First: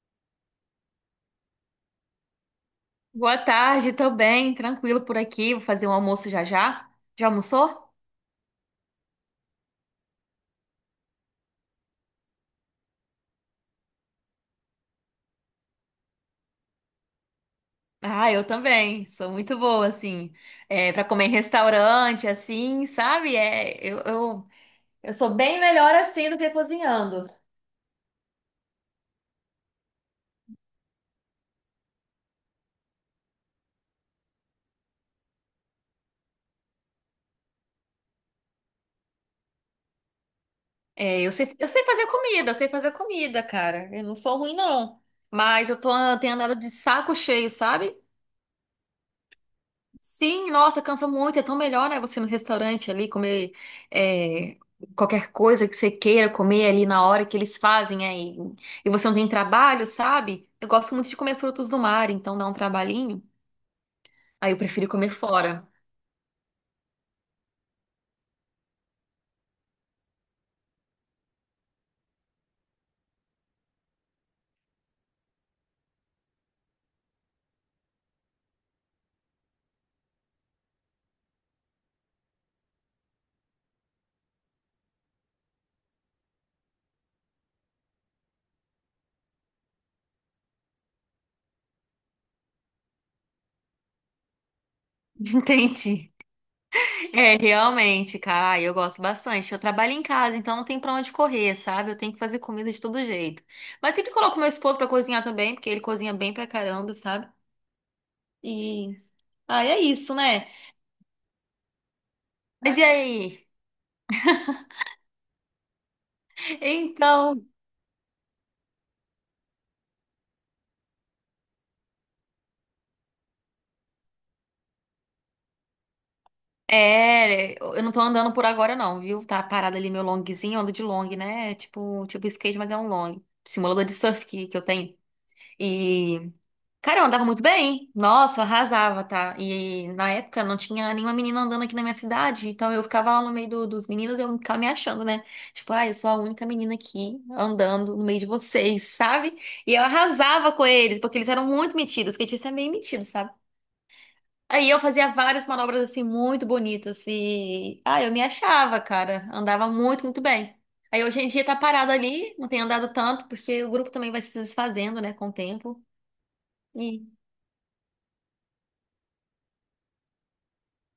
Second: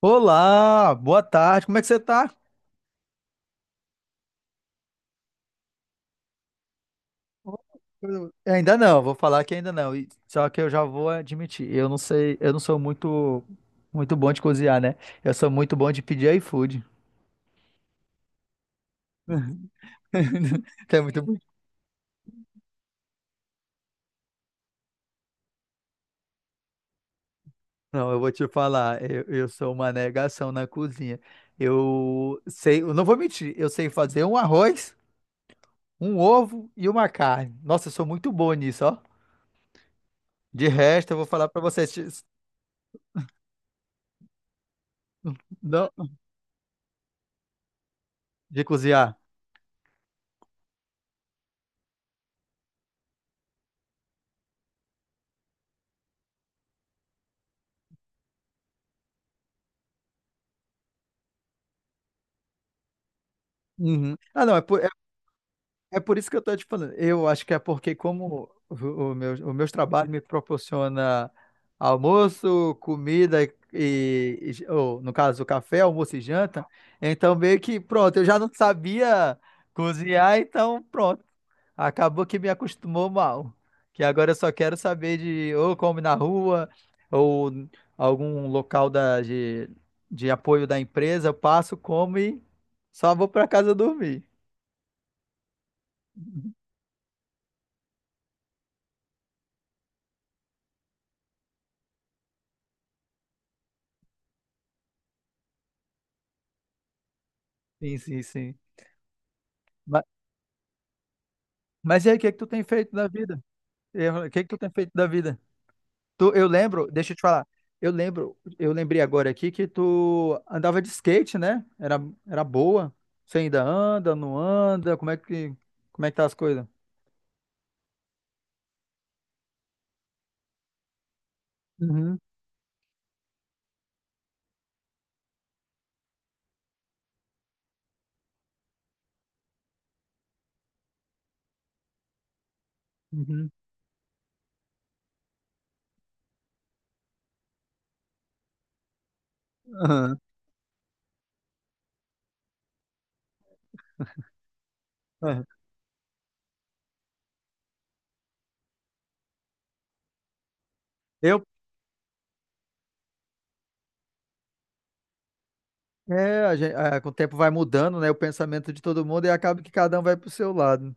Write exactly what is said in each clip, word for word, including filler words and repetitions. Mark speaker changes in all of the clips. Speaker 1: Olá, boa tarde, como é que você tá?
Speaker 2: Boa tarde, tô bem, tranquilo por aqui. Vou fazer um almoço já já. Já almoçou?
Speaker 1: Ainda não, vou falar que ainda não. e- Só que eu já vou admitir, eu não sei, eu não sou muito muito bom de cozinhar, né? Eu sou muito bom de pedir iFood.
Speaker 2: Ah, eu também. Sou muito boa, assim, é,
Speaker 1: Você é
Speaker 2: para
Speaker 1: muito
Speaker 2: comer em
Speaker 1: bom.
Speaker 2: restaurante, assim, sabe? É, eu, eu, eu sou bem melhor assim do que cozinhando.
Speaker 1: Não, eu vou te falar, eu, eu sou uma negação na cozinha. Eu sei, eu não vou mentir, eu sei fazer um arroz, um ovo e uma carne. Nossa, eu sou muito bom nisso, ó. De resto, eu
Speaker 2: É,
Speaker 1: vou
Speaker 2: eu
Speaker 1: falar
Speaker 2: sei,
Speaker 1: pra
Speaker 2: eu sei fazer
Speaker 1: vocês,
Speaker 2: comida, eu sei fazer comida, cara. Eu não sou ruim, não. Mas eu
Speaker 1: não,
Speaker 2: tô, eu tenho andado de saco cheio, sabe?
Speaker 1: de cozinhar.
Speaker 2: Sim, nossa, cansa muito. É tão melhor, né? Você ir no restaurante ali comer é, qualquer coisa que você queira comer ali na hora que eles fazem aí. E você não tem trabalho, sabe? Eu gosto muito de comer frutos do mar, então dá um trabalhinho.
Speaker 1: Uhum. Ah,
Speaker 2: Aí
Speaker 1: não,
Speaker 2: eu
Speaker 1: é,
Speaker 2: prefiro comer fora.
Speaker 1: é por isso que eu tô te falando. Eu acho que é porque como o, o meu, o meus trabalhos me proporciona almoço, comida e, e- ou, no caso, café, almoço e janta, então meio que pronto, eu já não sabia cozinhar, então pronto. Acabou que me acostumou mal. Que agora eu só quero saber de ou come na rua ou algum local da, de, de apoio da empresa, eu passo, como e só vou para casa dormir.
Speaker 2: Entendi. É, realmente, cara, eu gosto bastante. Eu trabalho em casa, então não tem pra onde correr, sabe? Eu tenho que fazer comida de todo jeito. Mas sempre coloco meu esposo pra cozinhar também, porque ele cozinha bem pra caramba, sabe?
Speaker 1: Sim, sim, sim.
Speaker 2: E. Ah, é isso, né?
Speaker 1: Mas e aí, o que é que tu tem
Speaker 2: Mas e
Speaker 1: feito da vida?
Speaker 2: aí?
Speaker 1: Eu- O que é que tu tem feito da vida? Tu, eu lembro, deixa eu te
Speaker 2: Então,
Speaker 1: falar. Eu lembro, eu lembrei agora aqui que tu andava de skate, né? Era, era boa. Você ainda anda, não anda? Como é que, como é que tá as coisas?
Speaker 2: é, eu não tô andando por agora não, viu? Tá parado ali meu longzinho, eu ando de long, né? É tipo,
Speaker 1: Uhum,
Speaker 2: tipo skate, mas é um long. Simulador de surf que, que eu tenho. E, cara, eu andava muito bem. Nossa, eu arrasava, tá? E na época não tinha nenhuma menina andando aqui na minha cidade, então eu ficava lá no meio
Speaker 1: uhum.
Speaker 2: do- dos meninos e eu ficava me achando, né? Tipo, ah, eu sou a única menina aqui andando no meio de vocês, sabe? E eu
Speaker 1: Aham,
Speaker 2: arrasava com eles, porque eles eram muito metidos. Skatista é meio metido, sabe? Aí eu fazia
Speaker 1: aham.
Speaker 2: várias manobras assim muito bonitas e ah, eu me achava, cara, andava muito, muito bem. Aí hoje em
Speaker 1: Eu,
Speaker 2: dia tá parado ali, não tem andado tanto porque o grupo também vai se desfazendo, né, com o tempo.
Speaker 1: é, a gen- é,
Speaker 2: E
Speaker 1: com o tempo vai mudando, né? O pensamento de todo mundo e acaba que cada um vai pro seu lado, né?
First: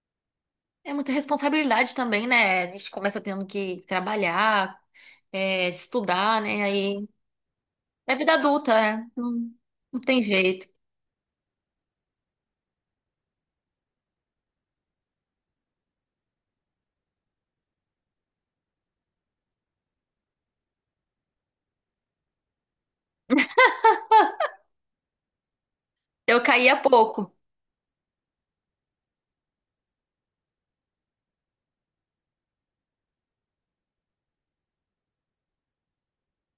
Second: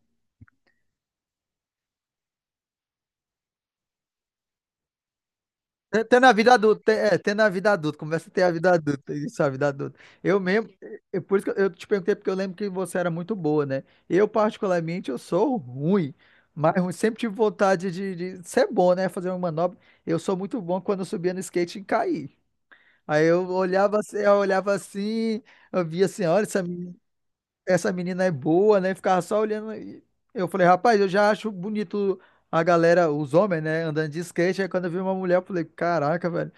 Speaker 2: é muita responsabilidade também, né? A gente começa tendo que trabalhar, é,
Speaker 1: Tem tem na
Speaker 2: estudar,
Speaker 1: vida
Speaker 2: né?
Speaker 1: adulta, tem,
Speaker 2: Aí
Speaker 1: é, tem na vida adulta,
Speaker 2: é
Speaker 1: começa a
Speaker 2: vida
Speaker 1: ter a vida
Speaker 2: adulta, é.
Speaker 1: adulta, isso, a
Speaker 2: Não,
Speaker 1: vida adulta.
Speaker 2: não tem
Speaker 1: Eu
Speaker 2: jeito.
Speaker 1: mesmo, eu, por isso que eu te perguntei, porque eu lembro que você era muito boa, né? Eu, particularmente, eu sou ruim, mas eu sempre tive vontade de, de ser bom, né? Fazer uma manobra. Eu sou muito bom quando eu subia no skate e caí. Aí eu olhava, assim- eu olhava assim, eu via assim, olha,
Speaker 2: Eu
Speaker 1: essa,
Speaker 2: caía
Speaker 1: meni-
Speaker 2: pouco.
Speaker 1: essa menina é boa, né? Ficava só olhando. e Eu falei, rapaz, eu já acho bonito a galera, os homens, né, andando de skate. Aí quando eu vi uma mulher, eu falei, caraca, velho.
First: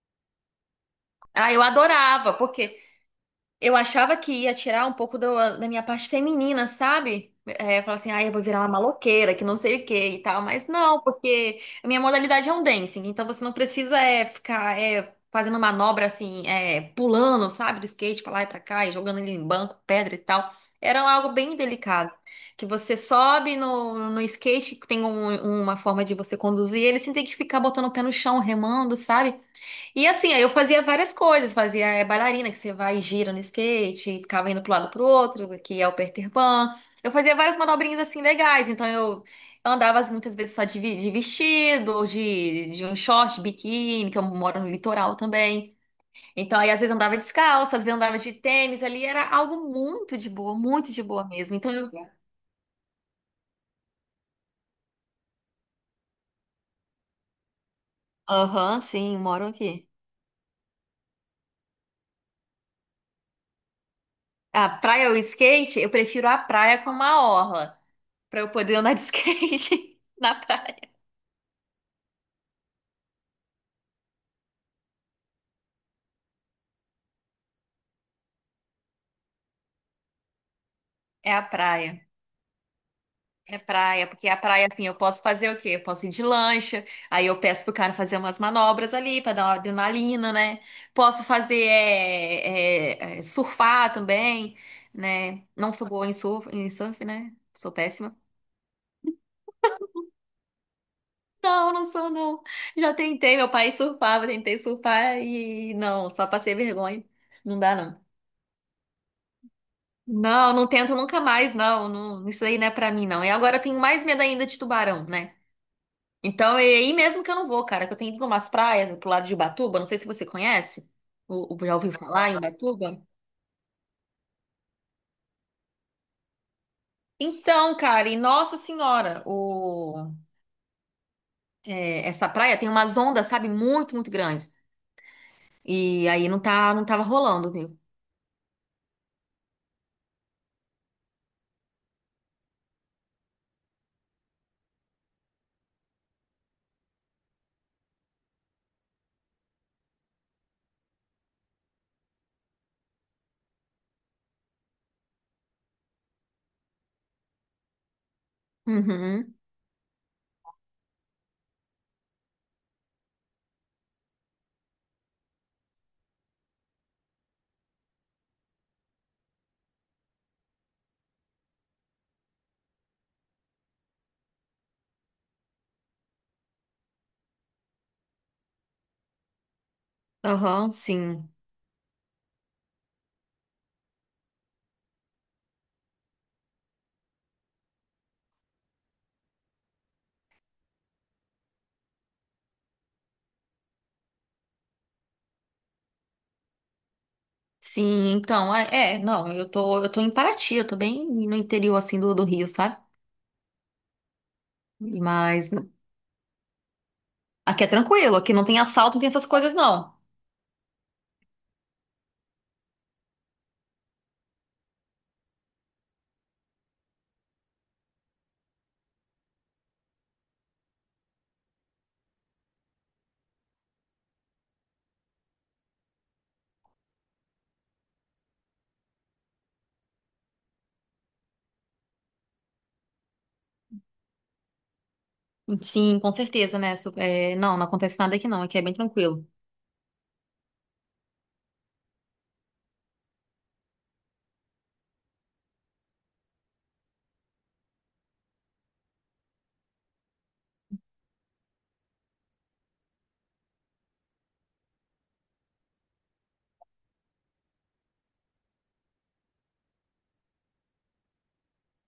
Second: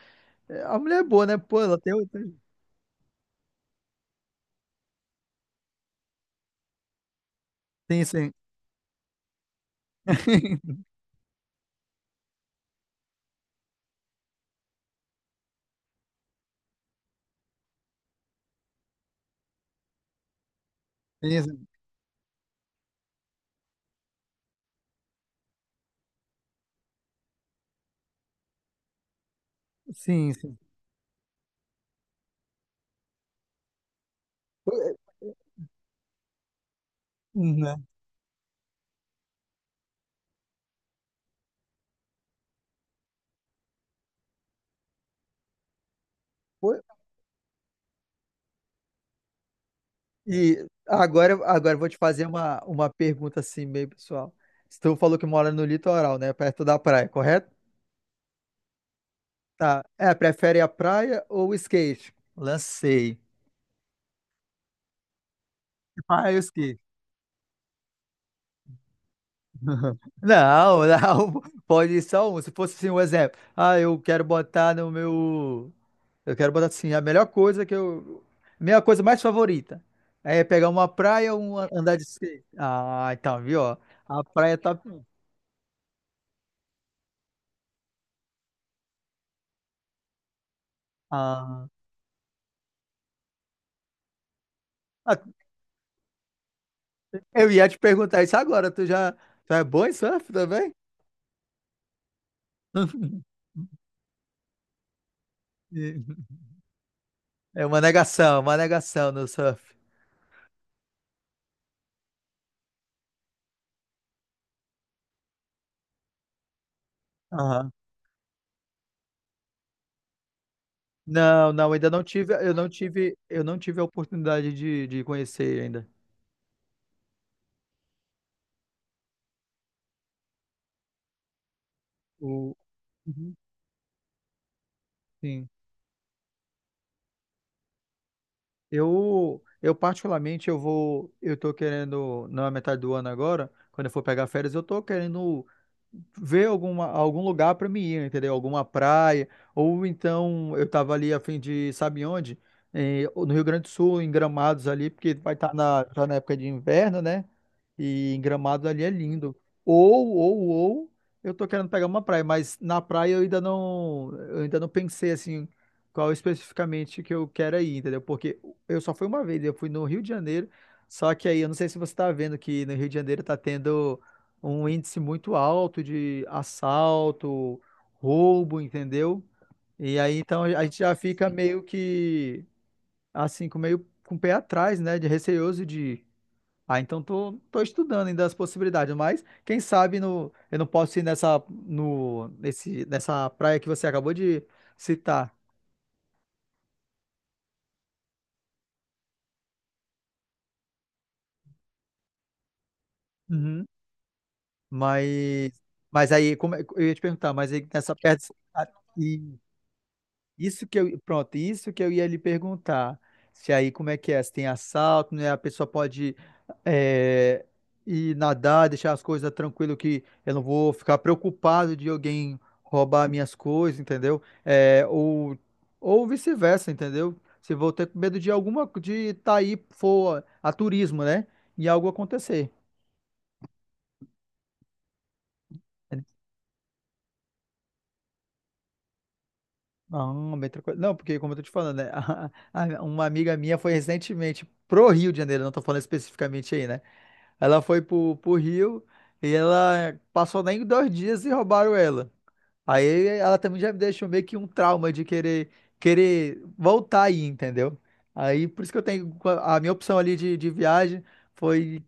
Speaker 1: É, a mulher é boa, né?
Speaker 2: Ah,
Speaker 1: Pô,
Speaker 2: eu
Speaker 1: ela tem. o-
Speaker 2: adorava,
Speaker 1: tem-
Speaker 2: porque eu achava que ia tirar um pouco do- da minha parte feminina, sabe? É, falar
Speaker 1: Sim,
Speaker 2: assim, ah,
Speaker 1: sim.
Speaker 2: eu vou virar uma maloqueira, que não sei o que e tal. Mas não, porque a minha modalidade é um dancing, então você não precisa é, ficar é, fazendo manobra assim, é, pulando, sabe, do skate pra lá e pra cá, e jogando ele em banco, pedra e tal. Era
Speaker 1: Tem
Speaker 2: algo bem delicado, que você sobe no, no skate, que tem um- uma forma de você conduzir ele, sem ter que ficar botando o pé no chão, remando, sabe? E
Speaker 1: sim,
Speaker 2: assim, aí eu
Speaker 1: sim.
Speaker 2: fazia várias coisas, fazia eh, bailarina, que você vai e gira no skate, ficava indo
Speaker 1: Pô,
Speaker 2: pro lado pro
Speaker 1: é,
Speaker 2: outro, que é o Peter Pan. Eu fazia várias
Speaker 1: né?
Speaker 2: manobrinhas assim legais, então eu andava assim, muitas vezes só de, vi- de vestido, ou de, de um short, biquíni, que eu moro no litoral também. Então aí
Speaker 1: Pô,
Speaker 2: às vezes andava descalça, às vezes andava de tênis, ali era algo muito de boa,
Speaker 1: e
Speaker 2: muito de boa
Speaker 1: agora,
Speaker 2: mesmo. Então
Speaker 1: agora eu vou
Speaker 2: eu,
Speaker 1: te fazer uma, uma pergunta assim, meio pessoal. Se tu falou que mora no litoral, né? Perto da praia, correto?
Speaker 2: aham, sim, moro
Speaker 1: Tá.
Speaker 2: aqui.
Speaker 1: É, prefere a praia ou o skate? Lancei.
Speaker 2: A praia ou skate, eu prefiro
Speaker 1: Ah,
Speaker 2: a
Speaker 1: eu
Speaker 2: praia
Speaker 1: skate.
Speaker 2: com uma orla, pra eu poder andar de
Speaker 1: Não,
Speaker 2: skate. Na praia.
Speaker 1: não, pode ir só um. Se fosse assim um exemplo, ah, eu quero botar no meu, eu quero botar assim, a melhor coisa que eu, minha coisa mais favorita é pegar uma praia
Speaker 2: É
Speaker 1: ou
Speaker 2: a
Speaker 1: um
Speaker 2: praia.
Speaker 1: andar de skate. Ah, então,
Speaker 2: É
Speaker 1: viu, ó,
Speaker 2: praia,
Speaker 1: a
Speaker 2: porque a
Speaker 1: praia
Speaker 2: praia,
Speaker 1: tá,
Speaker 2: assim, eu posso fazer o quê? Eu posso ir de lancha, aí eu peço pro cara fazer umas manobras ali pra dar uma adrenalina, né? Posso fazer
Speaker 1: ah,
Speaker 2: é, é, é, surfar também,
Speaker 1: ah,
Speaker 2: né? Não sou boa em surf, em surf, né?
Speaker 1: eu ia
Speaker 2: Sou
Speaker 1: te
Speaker 2: péssima.
Speaker 1: perguntar isso agora, tu já, tu é bom em surf também?
Speaker 2: Não, não sou, não. Já tentei, meu pai surfava, tentei surfar e não, só passei vergonha. Não
Speaker 1: É
Speaker 2: dá,
Speaker 1: uma
Speaker 2: não.
Speaker 1: negação, uma negação no surf.
Speaker 2: Não, não tento nunca mais, não. Não, isso aí não é pra mim, não. E agora eu tenho mais medo ainda de tubarão, né? Então, é aí mesmo que eu não vou, cara, que eu tenho ido umas praias pro lado de Ubatuba, não sei se você conhece,
Speaker 1: Não,
Speaker 2: o, o-
Speaker 1: não,
Speaker 2: já
Speaker 1: ainda
Speaker 2: ouviu
Speaker 1: não
Speaker 2: falar
Speaker 1: tive,
Speaker 2: em
Speaker 1: eu não
Speaker 2: Ubatuba?
Speaker 1: tive, eu não tive a oportunidade de, de conhecer ainda.
Speaker 2: Então, cara, e Nossa Senhora, o, é, essa
Speaker 1: O,
Speaker 2: praia tem umas ondas,
Speaker 1: uhum.
Speaker 2: sabe, muito, muito grandes.
Speaker 1: Sim.
Speaker 2: E aí não tá, não tava rolando, viu?
Speaker 1: Eu, eu particularmente, eu vou, eu tô querendo, na metade do ano agora, quando eu for pegar férias, eu tô querendo ver alguma, algum lugar para mim ir, entendeu? Alguma praia, ou então eu tava ali a fim de, sabe onde? Eh, no Rio Grande do Sul, em Gramados ali, porque vai estar na, tá na época de inverno, né? E em Gramados ali é lindo.
Speaker 2: Uhum,
Speaker 1: Ou, ou, ou, eu tô querendo pegar uma praia, mas na praia eu ainda não, eu ainda não pensei assim qual especificamente que eu quero ir, entendeu? Porque eu só fui uma vez, eu fui no Rio de Janeiro, só que aí eu não sei se você está vendo que no Rio de Janeiro está tendo um índice muito alto de assalto, roubo, entendeu? E aí então a
Speaker 2: aham,
Speaker 1: gente já
Speaker 2: sim.
Speaker 1: fica meio que assim, com meio com o pé atrás, né, de receoso de. Ah, então tô, tô estudando ainda as possibilidades, mas quem sabe no, eu não posso ir nessa no nesse nessa praia que você acabou de citar.
Speaker 2: Sim, então, é, é, não, eu tô, eu tô em Paraty, eu tô bem no interior, assim, do, do Rio, sabe?
Speaker 1: Uhum.
Speaker 2: Mas
Speaker 1: Mas, mas aí, como é- eu ia te perguntar, mas
Speaker 2: aqui
Speaker 1: aí
Speaker 2: é
Speaker 1: nessa
Speaker 2: tranquilo, aqui
Speaker 1: perto.
Speaker 2: não tem
Speaker 1: a-
Speaker 2: assalto, não tem essas
Speaker 1: e
Speaker 2: coisas, não.
Speaker 1: Isso que eu, pronto, isso que eu ia lhe perguntar. Se aí, como é que é? Se tem assalto, né? A pessoa pode é, ir nadar, deixar as coisas tranquilo, que eu não vou ficar preocupado de alguém roubar minhas coisas, entendeu? É, ou ou vice-versa, entendeu? Se vou ter medo de alguma, de estar aí, for a turismo, né? E algo acontecer.
Speaker 2: Sim, com certeza, né? Su- é, não, não acontece nada aqui não, aqui é bem tranquilo.
Speaker 1: Ah, bem tranquilo. Não, porque como eu tô te falando, né? A- a- uma amiga minha foi recentemente pro Rio de Janeiro, não tô falando especificamente aí, né? Ela foi pro, pro Rio e ela passou nem dois dias e roubaram ela. Aí ela também já me deixou meio que um trauma de querer, querer voltar aí, entendeu? Aí por isso que eu tenho a minha opção ali de, de viagem foi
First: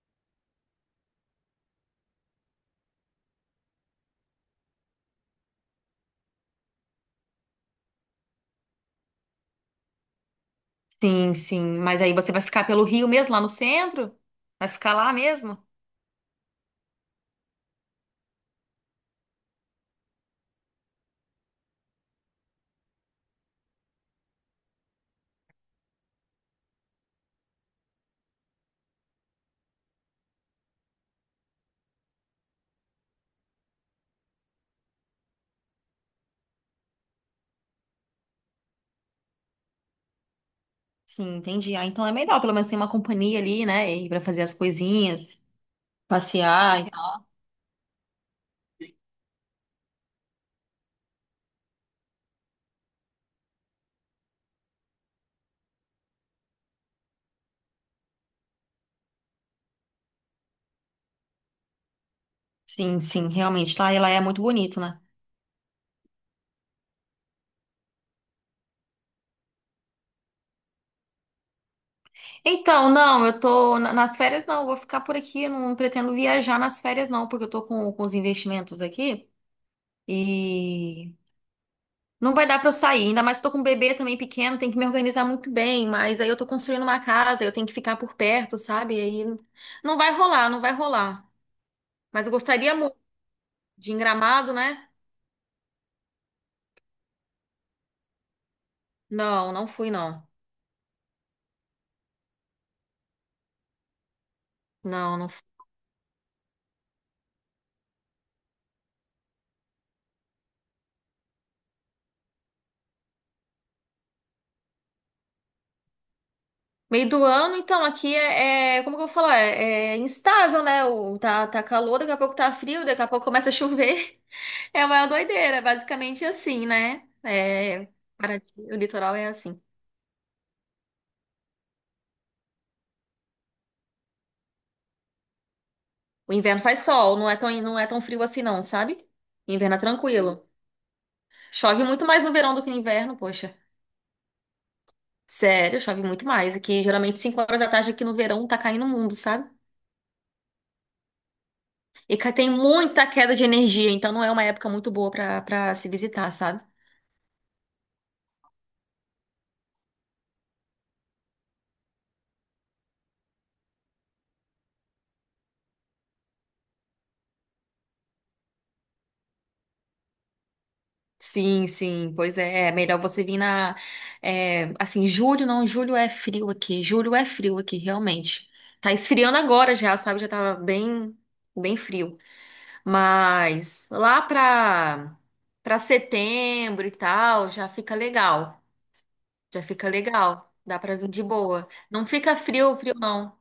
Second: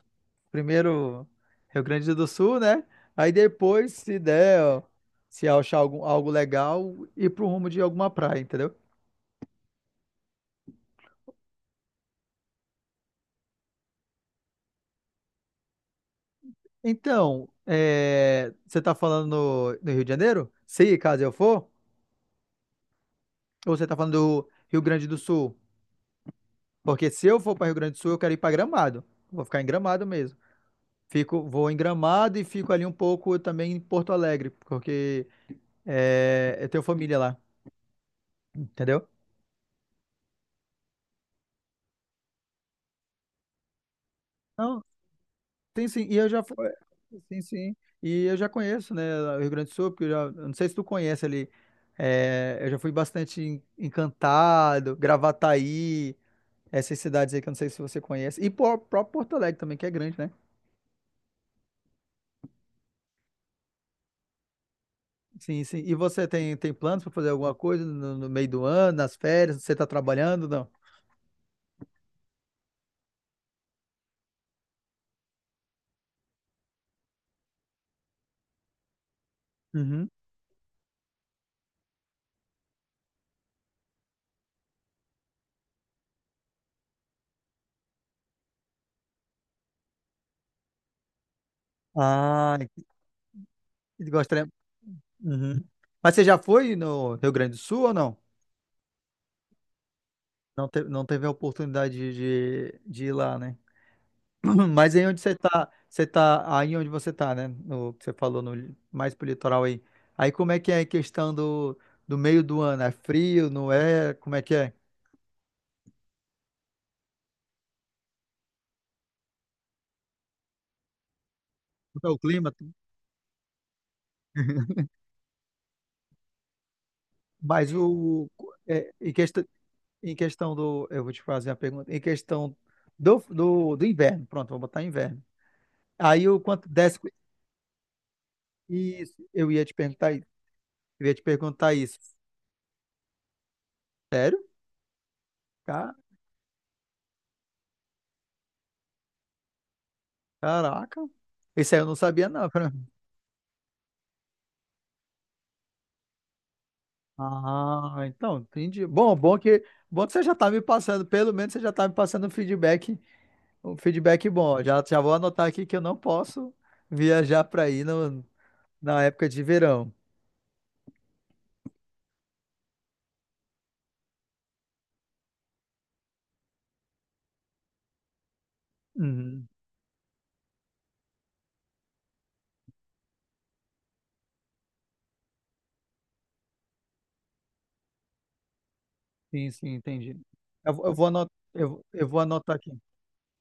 Speaker 1: primeiro Rio Grande do Sul, né? Aí depois, se der, ó, se achar algum, algo legal, ir pro rumo de alguma praia, entendeu?
Speaker 2: Sim, sim, mas aí você vai ficar pelo Rio mesmo, lá no centro? Vai ficar lá mesmo?
Speaker 1: Então, é, você está falando no, no Rio de Janeiro? Se caso eu for, ou você está falando do Rio Grande do Sul? Porque se eu for para Rio Grande do Sul, eu quero ir para Gramado. Vou ficar em Gramado mesmo. Fico, vou em Gramado e fico ali um pouco também em Porto Alegre, porque é, eu tenho família lá, entendeu?
Speaker 2: Sim, entendi. Ah, então é melhor, pelo menos tem uma companhia ali, né? E pra fazer as
Speaker 1: Não,
Speaker 2: coisinhas,
Speaker 1: tem sim. E eu já fui,
Speaker 2: passear e tal.
Speaker 1: sim, sim. E eu já conheço, né, o Rio Grande do Sul, porque eu já, eu não sei se tu conhece ali. É, eu já fui bastante em- encantado, Gravataí. Essas cidades aí que eu não sei se você conhece. E por- próprio Porto Alegre também, que é grande, né?
Speaker 2: Sim, sim, realmente, lá ela é muito bonito, né?
Speaker 1: Sim, sim. E você tem, tem planos para fazer alguma coisa no, no meio do ano, nas férias? Você está trabalhando? Não?
Speaker 2: Então, não, eu tô na- nas férias não, eu vou ficar por aqui, eu não pretendo viajar nas férias não, porque eu tô com, com os investimentos aqui.
Speaker 1: Uhum.
Speaker 2: E não vai dar pra eu sair, ainda mais que eu tô com um bebê também pequeno, tem que me organizar muito bem, mas aí eu tô construindo uma casa, eu tenho que ficar por perto, sabe? Aí não vai rolar, não vai rolar. Mas eu
Speaker 1: Ah,
Speaker 2: gostaria muito de ir em
Speaker 1: e gostaria.
Speaker 2: Gramado, né?
Speaker 1: Uhum. Mas você já foi no Rio Grande do Sul ou não?
Speaker 2: Não, não fui, não.
Speaker 1: Não, te- não teve a oportunidade de, de, de ir lá, né? Mas aí
Speaker 2: Não,
Speaker 1: onde
Speaker 2: não
Speaker 1: você
Speaker 2: fui.
Speaker 1: tá, você tá, aí onde você tá, né? No que você falou, no, mais pro litoral aí. Aí como é que é a questão do, do meio do ano? É frio, não é? Como é que é?
Speaker 2: Meio do ano, então, aqui é, é- como que eu vou falar? É, é instável, né? O, tá, tá calor,
Speaker 1: Como é
Speaker 2: daqui a
Speaker 1: o
Speaker 2: pouco
Speaker 1: clima?
Speaker 2: tá frio, daqui a pouco começa a chover. É uma doideira, basicamente assim, né?
Speaker 1: Mas
Speaker 2: É,
Speaker 1: o
Speaker 2: Paraty, o
Speaker 1: é, em
Speaker 2: litoral é
Speaker 1: questão
Speaker 2: assim.
Speaker 1: em questão do eu vou te fazer a pergunta em questão do, do, do inverno, pronto, vou botar inverno. Aí
Speaker 2: O
Speaker 1: o
Speaker 2: inverno
Speaker 1: quanto
Speaker 2: faz
Speaker 1: desce
Speaker 2: sol, não é tão, não é tão frio assim não, sabe?
Speaker 1: isso, eu ia te
Speaker 2: Inverno é
Speaker 1: perguntar isso,
Speaker 2: tranquilo.
Speaker 1: eu ia te perguntar
Speaker 2: Chove
Speaker 1: isso.
Speaker 2: muito mais no verão do que no inverno, poxa.
Speaker 1: Sério?
Speaker 2: Sério,
Speaker 1: Ca-
Speaker 2: chove muito mais. Aqui, geralmente, cinco horas da tarde aqui no verão tá caindo o mundo, sabe?
Speaker 1: Caraca. Isso aí eu não
Speaker 2: E
Speaker 1: sabia
Speaker 2: ca-
Speaker 1: não.
Speaker 2: tem
Speaker 1: Fran.
Speaker 2: muita queda de energia, então não é uma época muito boa pra, pra se visitar, sabe?
Speaker 1: Ah, então, entendi. Bom, bom que bom que você já tá me passando, pelo menos você já tá me passando um feedback, um feedback bom. Já já vou anotar aqui que eu não posso viajar para aí no, na época de verão.
Speaker 2: Sim, sim, pois é. É melhor você vir na. É, assim, julho não, julho é frio aqui. Julho é frio aqui, realmente. Tá esfriando
Speaker 1: Uhum.
Speaker 2: agora já, sabe? Já tava bem, bem frio. Mas lá para para setembro e tal, já fica legal.
Speaker 1: Sim,
Speaker 2: Já
Speaker 1: sim,
Speaker 2: fica
Speaker 1: entendi.
Speaker 2: legal.
Speaker 1: Eu,
Speaker 2: Dá
Speaker 1: vou- eu
Speaker 2: para
Speaker 1: vou
Speaker 2: vir de
Speaker 1: anotar,
Speaker 2: boa.
Speaker 1: eu,
Speaker 2: Não
Speaker 1: eu vou
Speaker 2: fica
Speaker 1: anotar aqui.
Speaker 2: frio, frio não.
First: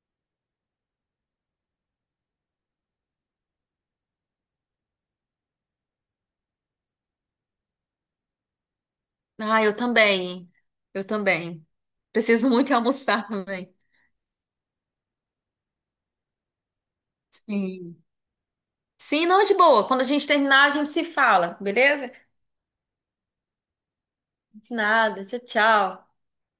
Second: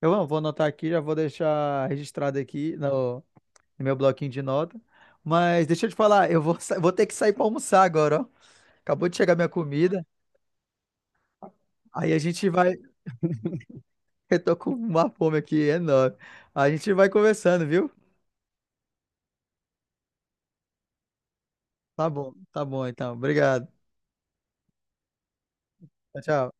Speaker 1: Eu vou vou anotar aqui, já vou deixar registrado aqui no, no meu bloquinho de nota. Mas deixa eu te falar, eu vou, sa- vou ter que sair para almoçar agora, ó. Acabou de chegar minha
Speaker 2: Ah, eu
Speaker 1: comida.
Speaker 2: também. Eu também.
Speaker 1: Aí a gente
Speaker 2: Preciso muito
Speaker 1: vai.
Speaker 2: almoçar também.
Speaker 1: Eu tô com uma fome aqui enorme. A gente vai conversando, viu?
Speaker 2: Sim. Sim, não de boa. Quando a gente terminar, a gente se fala,
Speaker 1: Tá
Speaker 2: beleza?
Speaker 1: bom, tá bom então. Obrigado.
Speaker 2: De nada. Tchau, tchau.
Speaker 1: Tchau, tchau.